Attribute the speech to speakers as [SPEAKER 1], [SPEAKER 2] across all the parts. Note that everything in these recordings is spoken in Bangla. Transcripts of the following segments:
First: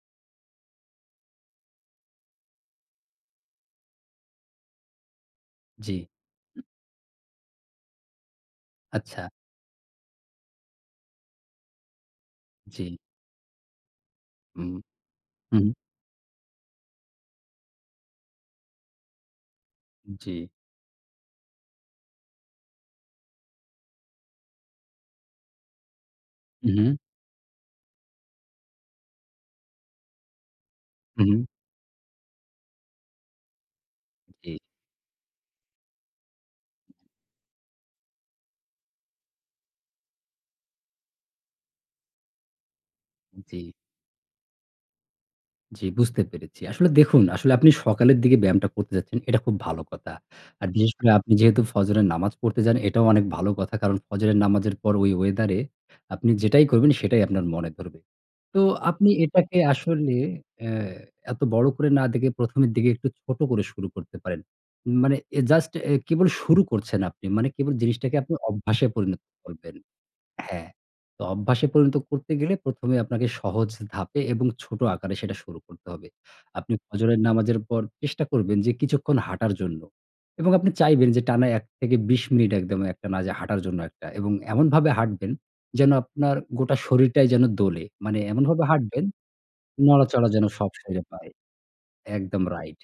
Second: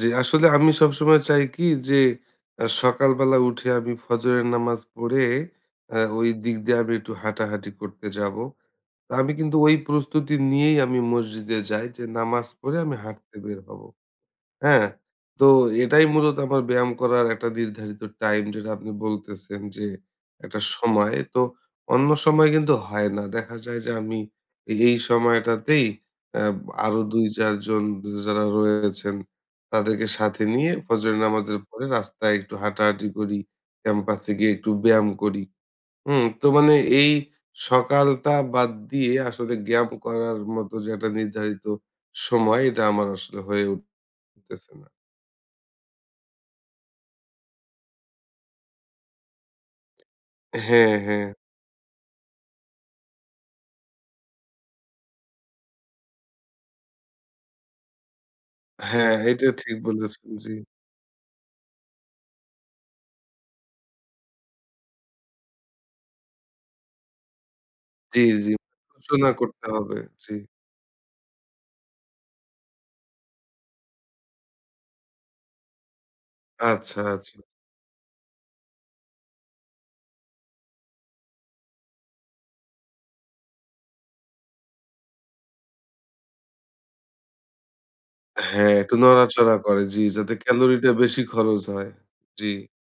[SPEAKER 1] জি, আসলে আমি সবসময় চাই কি যে, অ্যা সকাল বেলা উঠে আমি ফজরের নামাজ পড়ে
[SPEAKER 2] জি।
[SPEAKER 1] অ্যা
[SPEAKER 2] উ
[SPEAKER 1] ওই দিক দিয়ে আমি একটু হাঁটাহাঁটি করতে যাবো। তো
[SPEAKER 2] আচ্ছা।
[SPEAKER 1] আমি কিন্তু ওই প্রস্তুতি নিয়েই আমি মসজিদে যাই। যে নামাজ পড়ে
[SPEAKER 2] জি।
[SPEAKER 1] আমি হাঁটতে বের হবো।
[SPEAKER 2] হুম।
[SPEAKER 1] হ্যাঁ? তো
[SPEAKER 2] হুম।
[SPEAKER 1] এটাই মূলত আমার ব্যায়াম করার একটা নির্ধারিত টাইম, যেটা আপনি বলতেছেন যে
[SPEAKER 2] জি।
[SPEAKER 1] একটা সময়, তো অন্য সময় কিন্তু হয় না। দেখা যায় যে আমি এ এই সময়টাতেই অ্যাব
[SPEAKER 2] উ হু।
[SPEAKER 1] আরো ২-৪ জন যারা রয়েছেন, তাদেরকে সাথে নিয়ে ফজরের
[SPEAKER 2] হু, হু।
[SPEAKER 1] নামাজের পরে রাস্তায় একটু হাঁটাহাঁটি করি। ক্যাম্পাসে গিয়ে
[SPEAKER 2] জি।
[SPEAKER 1] একটু ব্যায়াম করি। হুম? তো মানে এই সকালটা বাদ দিয়ে আসলে ব্যায়াম করার মত যে একটা নির্ধারিত সময়, এটা আমার আসলে হয়ে
[SPEAKER 2] জি।
[SPEAKER 1] উঠতেছে না।
[SPEAKER 2] জি, বুঝতে পেরেছি। আসলে দেখুন, আসলে আপনি সকালের দিকে ব্যায়ামটা করতে যাচ্ছেন। এটা খুব ভালো কথা। আর
[SPEAKER 1] হ্যাঁ,
[SPEAKER 2] বিশেষ করে
[SPEAKER 1] হ্যাঁ।
[SPEAKER 2] আপনি যেহেতু ফজরের নামাজ পড়তে যান, এটাও অনেক ভালো কথা। কারণ ফজরের নামাজের পর ওই ওয়েদারে আপনি যেটাই করবেন, সেটাই আপনার মনে ধরবে। তো আপনি
[SPEAKER 1] হ্যাঁ, এটা
[SPEAKER 2] এটাকে
[SPEAKER 1] ঠিক
[SPEAKER 2] আসলে
[SPEAKER 1] বলেছেন, জি।
[SPEAKER 2] অ্যা এত বড় করে না দেখে, ১ম এর দিকে একটু ছোট করে শুরু করতে পারেন। মানে এ জাস্ট এ কেবল শুরু করছেন আপনি। মানে কেবল জিনিসটাকে
[SPEAKER 1] জি,
[SPEAKER 2] আপনি
[SPEAKER 1] জি।
[SPEAKER 2] অভ্যাসে পরিণত
[SPEAKER 1] নড়াচড়া করতে
[SPEAKER 2] করবেন।
[SPEAKER 1] হবে। জি।
[SPEAKER 2] হ্যাঁ। তো অভ্যাসে পরিণত করতে গেলে ১ম এ আপনাকে সহজ ধাপে এবং ছোট আকারে সেটা শুরু করতে হবে। আপনি
[SPEAKER 1] আচ্ছা,
[SPEAKER 2] ফজরের
[SPEAKER 1] আচ্ছা।
[SPEAKER 2] নামাজের পর চেষ্টা করবেন যে কিছুক্ষণ হাঁটার জন্য এবং আপনি চাইবেন যে টানা ১-২০ মিনিট একদম এক টানা যে হাঁটার জন্য একটা। এবং এমনভাবে হাঁটবেন যেন আপনার গোটা শরীরটাই যেন দোলে। মানে এমনভাবে
[SPEAKER 1] হ্যাঁ, একটু
[SPEAKER 2] হাঁটবেন
[SPEAKER 1] নড়াচড়া করে, জি।
[SPEAKER 2] নড়াচড়া
[SPEAKER 1] যাতে
[SPEAKER 2] যেন সব
[SPEAKER 1] ক্যালোরিটা
[SPEAKER 2] শরীরে
[SPEAKER 1] বেশি
[SPEAKER 2] পায়।
[SPEAKER 1] খরচ হয়।
[SPEAKER 2] একদম,
[SPEAKER 1] জি।
[SPEAKER 2] রাইট।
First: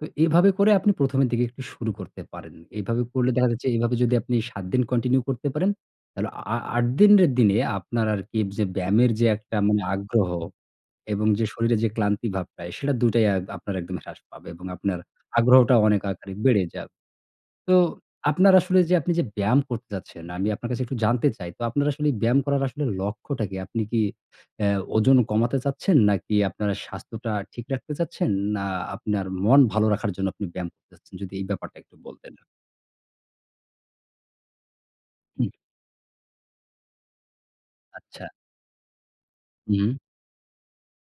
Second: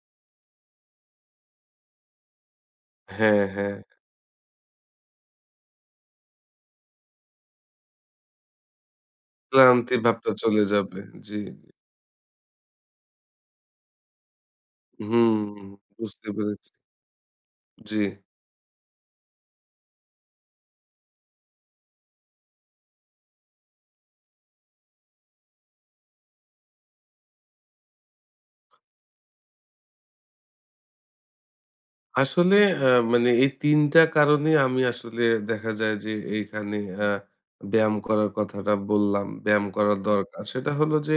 [SPEAKER 2] তো এভাবে করে আপনি ১ম এর দিকে একটু শুরু করতে পারেন। এভাবে করলে
[SPEAKER 1] হ্যাঁ,
[SPEAKER 2] দেখা যাচ্ছে
[SPEAKER 1] হ্যাঁ।
[SPEAKER 2] এভাবে যদি আপনি ৭ দিন কন্টিনিউ করতে পারেন, তাহলে আ আ ৮ দিনের দিনে আপনার আরকি যে ব্যায়ামের মানে যে একটা
[SPEAKER 1] ক্লান্তি
[SPEAKER 2] আগ্রহ
[SPEAKER 1] ভাবটা চলে যাবে।
[SPEAKER 2] এবং
[SPEAKER 1] জি,
[SPEAKER 2] যে
[SPEAKER 1] জি।
[SPEAKER 2] শরীরে যে ক্লান্তি ভাবটা, সেটা দুইটাই অ্যা আপনার একদম হ্রাস পাবে এবং আপনার
[SPEAKER 1] হুম।
[SPEAKER 2] আগ্রহটাও অনেক
[SPEAKER 1] বুঝতে
[SPEAKER 2] আকারে
[SPEAKER 1] পেরেছি।
[SPEAKER 2] বেড়ে যাবে। তো
[SPEAKER 1] জি।
[SPEAKER 2] আপনার আসলে যে আপনি যে ব্যায়াম করতে চাচ্ছেন, আমি আপনার কাছে একটু জানতে চাই। তো আপনার আসলে ব্যায়াম করার আসলে লক্ষ্যটা কী? আপনি কি অ্যা ওজন কমাতে চাচ্ছেন? নাকি আপনার স্বাস্থ্যটা ঠিক রাখতে চাচ্ছেন? না, আপনার মন ভালো রাখার জন্য আপনি ব্যায়াম করতে চাচ্ছেন? যদি এই ব্যাপারটা একটু বলতেন।
[SPEAKER 1] আসলে অ্যা মানে এই ৩ টা কারণে আমি আসলে
[SPEAKER 2] হুম।
[SPEAKER 1] দেখা যায় যে এইখানে অ্যা ব্যায়াম
[SPEAKER 2] আচ্ছা।
[SPEAKER 1] করার কথাটা বললাম। ব্যায়াম
[SPEAKER 2] হুম।
[SPEAKER 1] করার দরকার। সেটা হলো যে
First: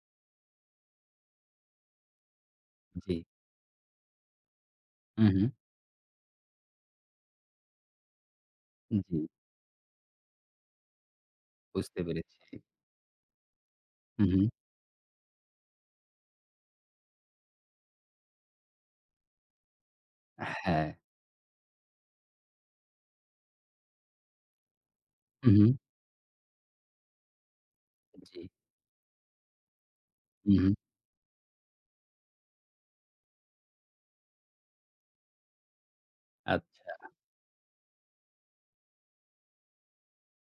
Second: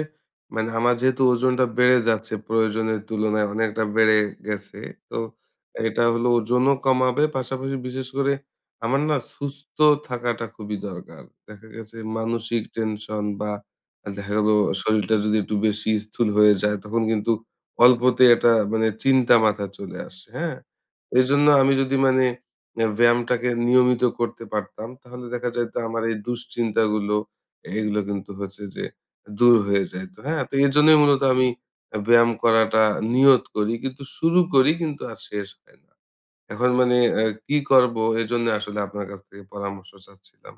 [SPEAKER 1] মানে আমার যেহেতু ওজনটা বেড়ে যাচ্ছে, প্রয়োজনের
[SPEAKER 2] জি।
[SPEAKER 1] তুলনায় অনেকটা বেড়ে গেছে। তো
[SPEAKER 2] হু, হু।
[SPEAKER 1] এটা হলো ওজনও কমাবে, পাশাপাশি বিশেষ করে
[SPEAKER 2] হু,
[SPEAKER 1] আমার না
[SPEAKER 2] জি।
[SPEAKER 1] সুস্থ থাকাটা খুবই দরকার। দেখা গেছে
[SPEAKER 2] বুঝতে পেরেছি।
[SPEAKER 1] মানসিক টেনশন বা,
[SPEAKER 2] হু,
[SPEAKER 1] দেখা
[SPEAKER 2] হু।
[SPEAKER 1] গেলো শরীরটা যদি একটু বেশি স্থূল হয়ে যায়, তখন কিন্তু অল্পতেই একটা মানে চিন্তা মাথায় চলে আসে, হ্যাঁ।
[SPEAKER 2] হ্যাঁ।
[SPEAKER 1] এজন্য আমি যদি মানে এ ব্যায়ামটাকে নিয়মিত করতে পারতাম, তাহলে দেখা
[SPEAKER 2] হু, হু।
[SPEAKER 1] যাইতো আমার এই দুশ্চিন্তাগুলো, এগুলা কিন্তু
[SPEAKER 2] জি।
[SPEAKER 1] হচ্ছে যে দূর হয়ে যাইত। হ্যাঁ? তো
[SPEAKER 2] হুঁ, হুঁ।
[SPEAKER 1] এজন্যই মূলত আমি ব্যায়াম করাটা নিয়ত করি। কিন্তু শুরু করি, কিন্তু আর শেষ হয় না। এখন মানে
[SPEAKER 2] আচ্ছা।
[SPEAKER 1] আ কি করবো? এজন্য আসলে আপনার কাছ থেকে পরামর্শ চাচ্ছিলাম।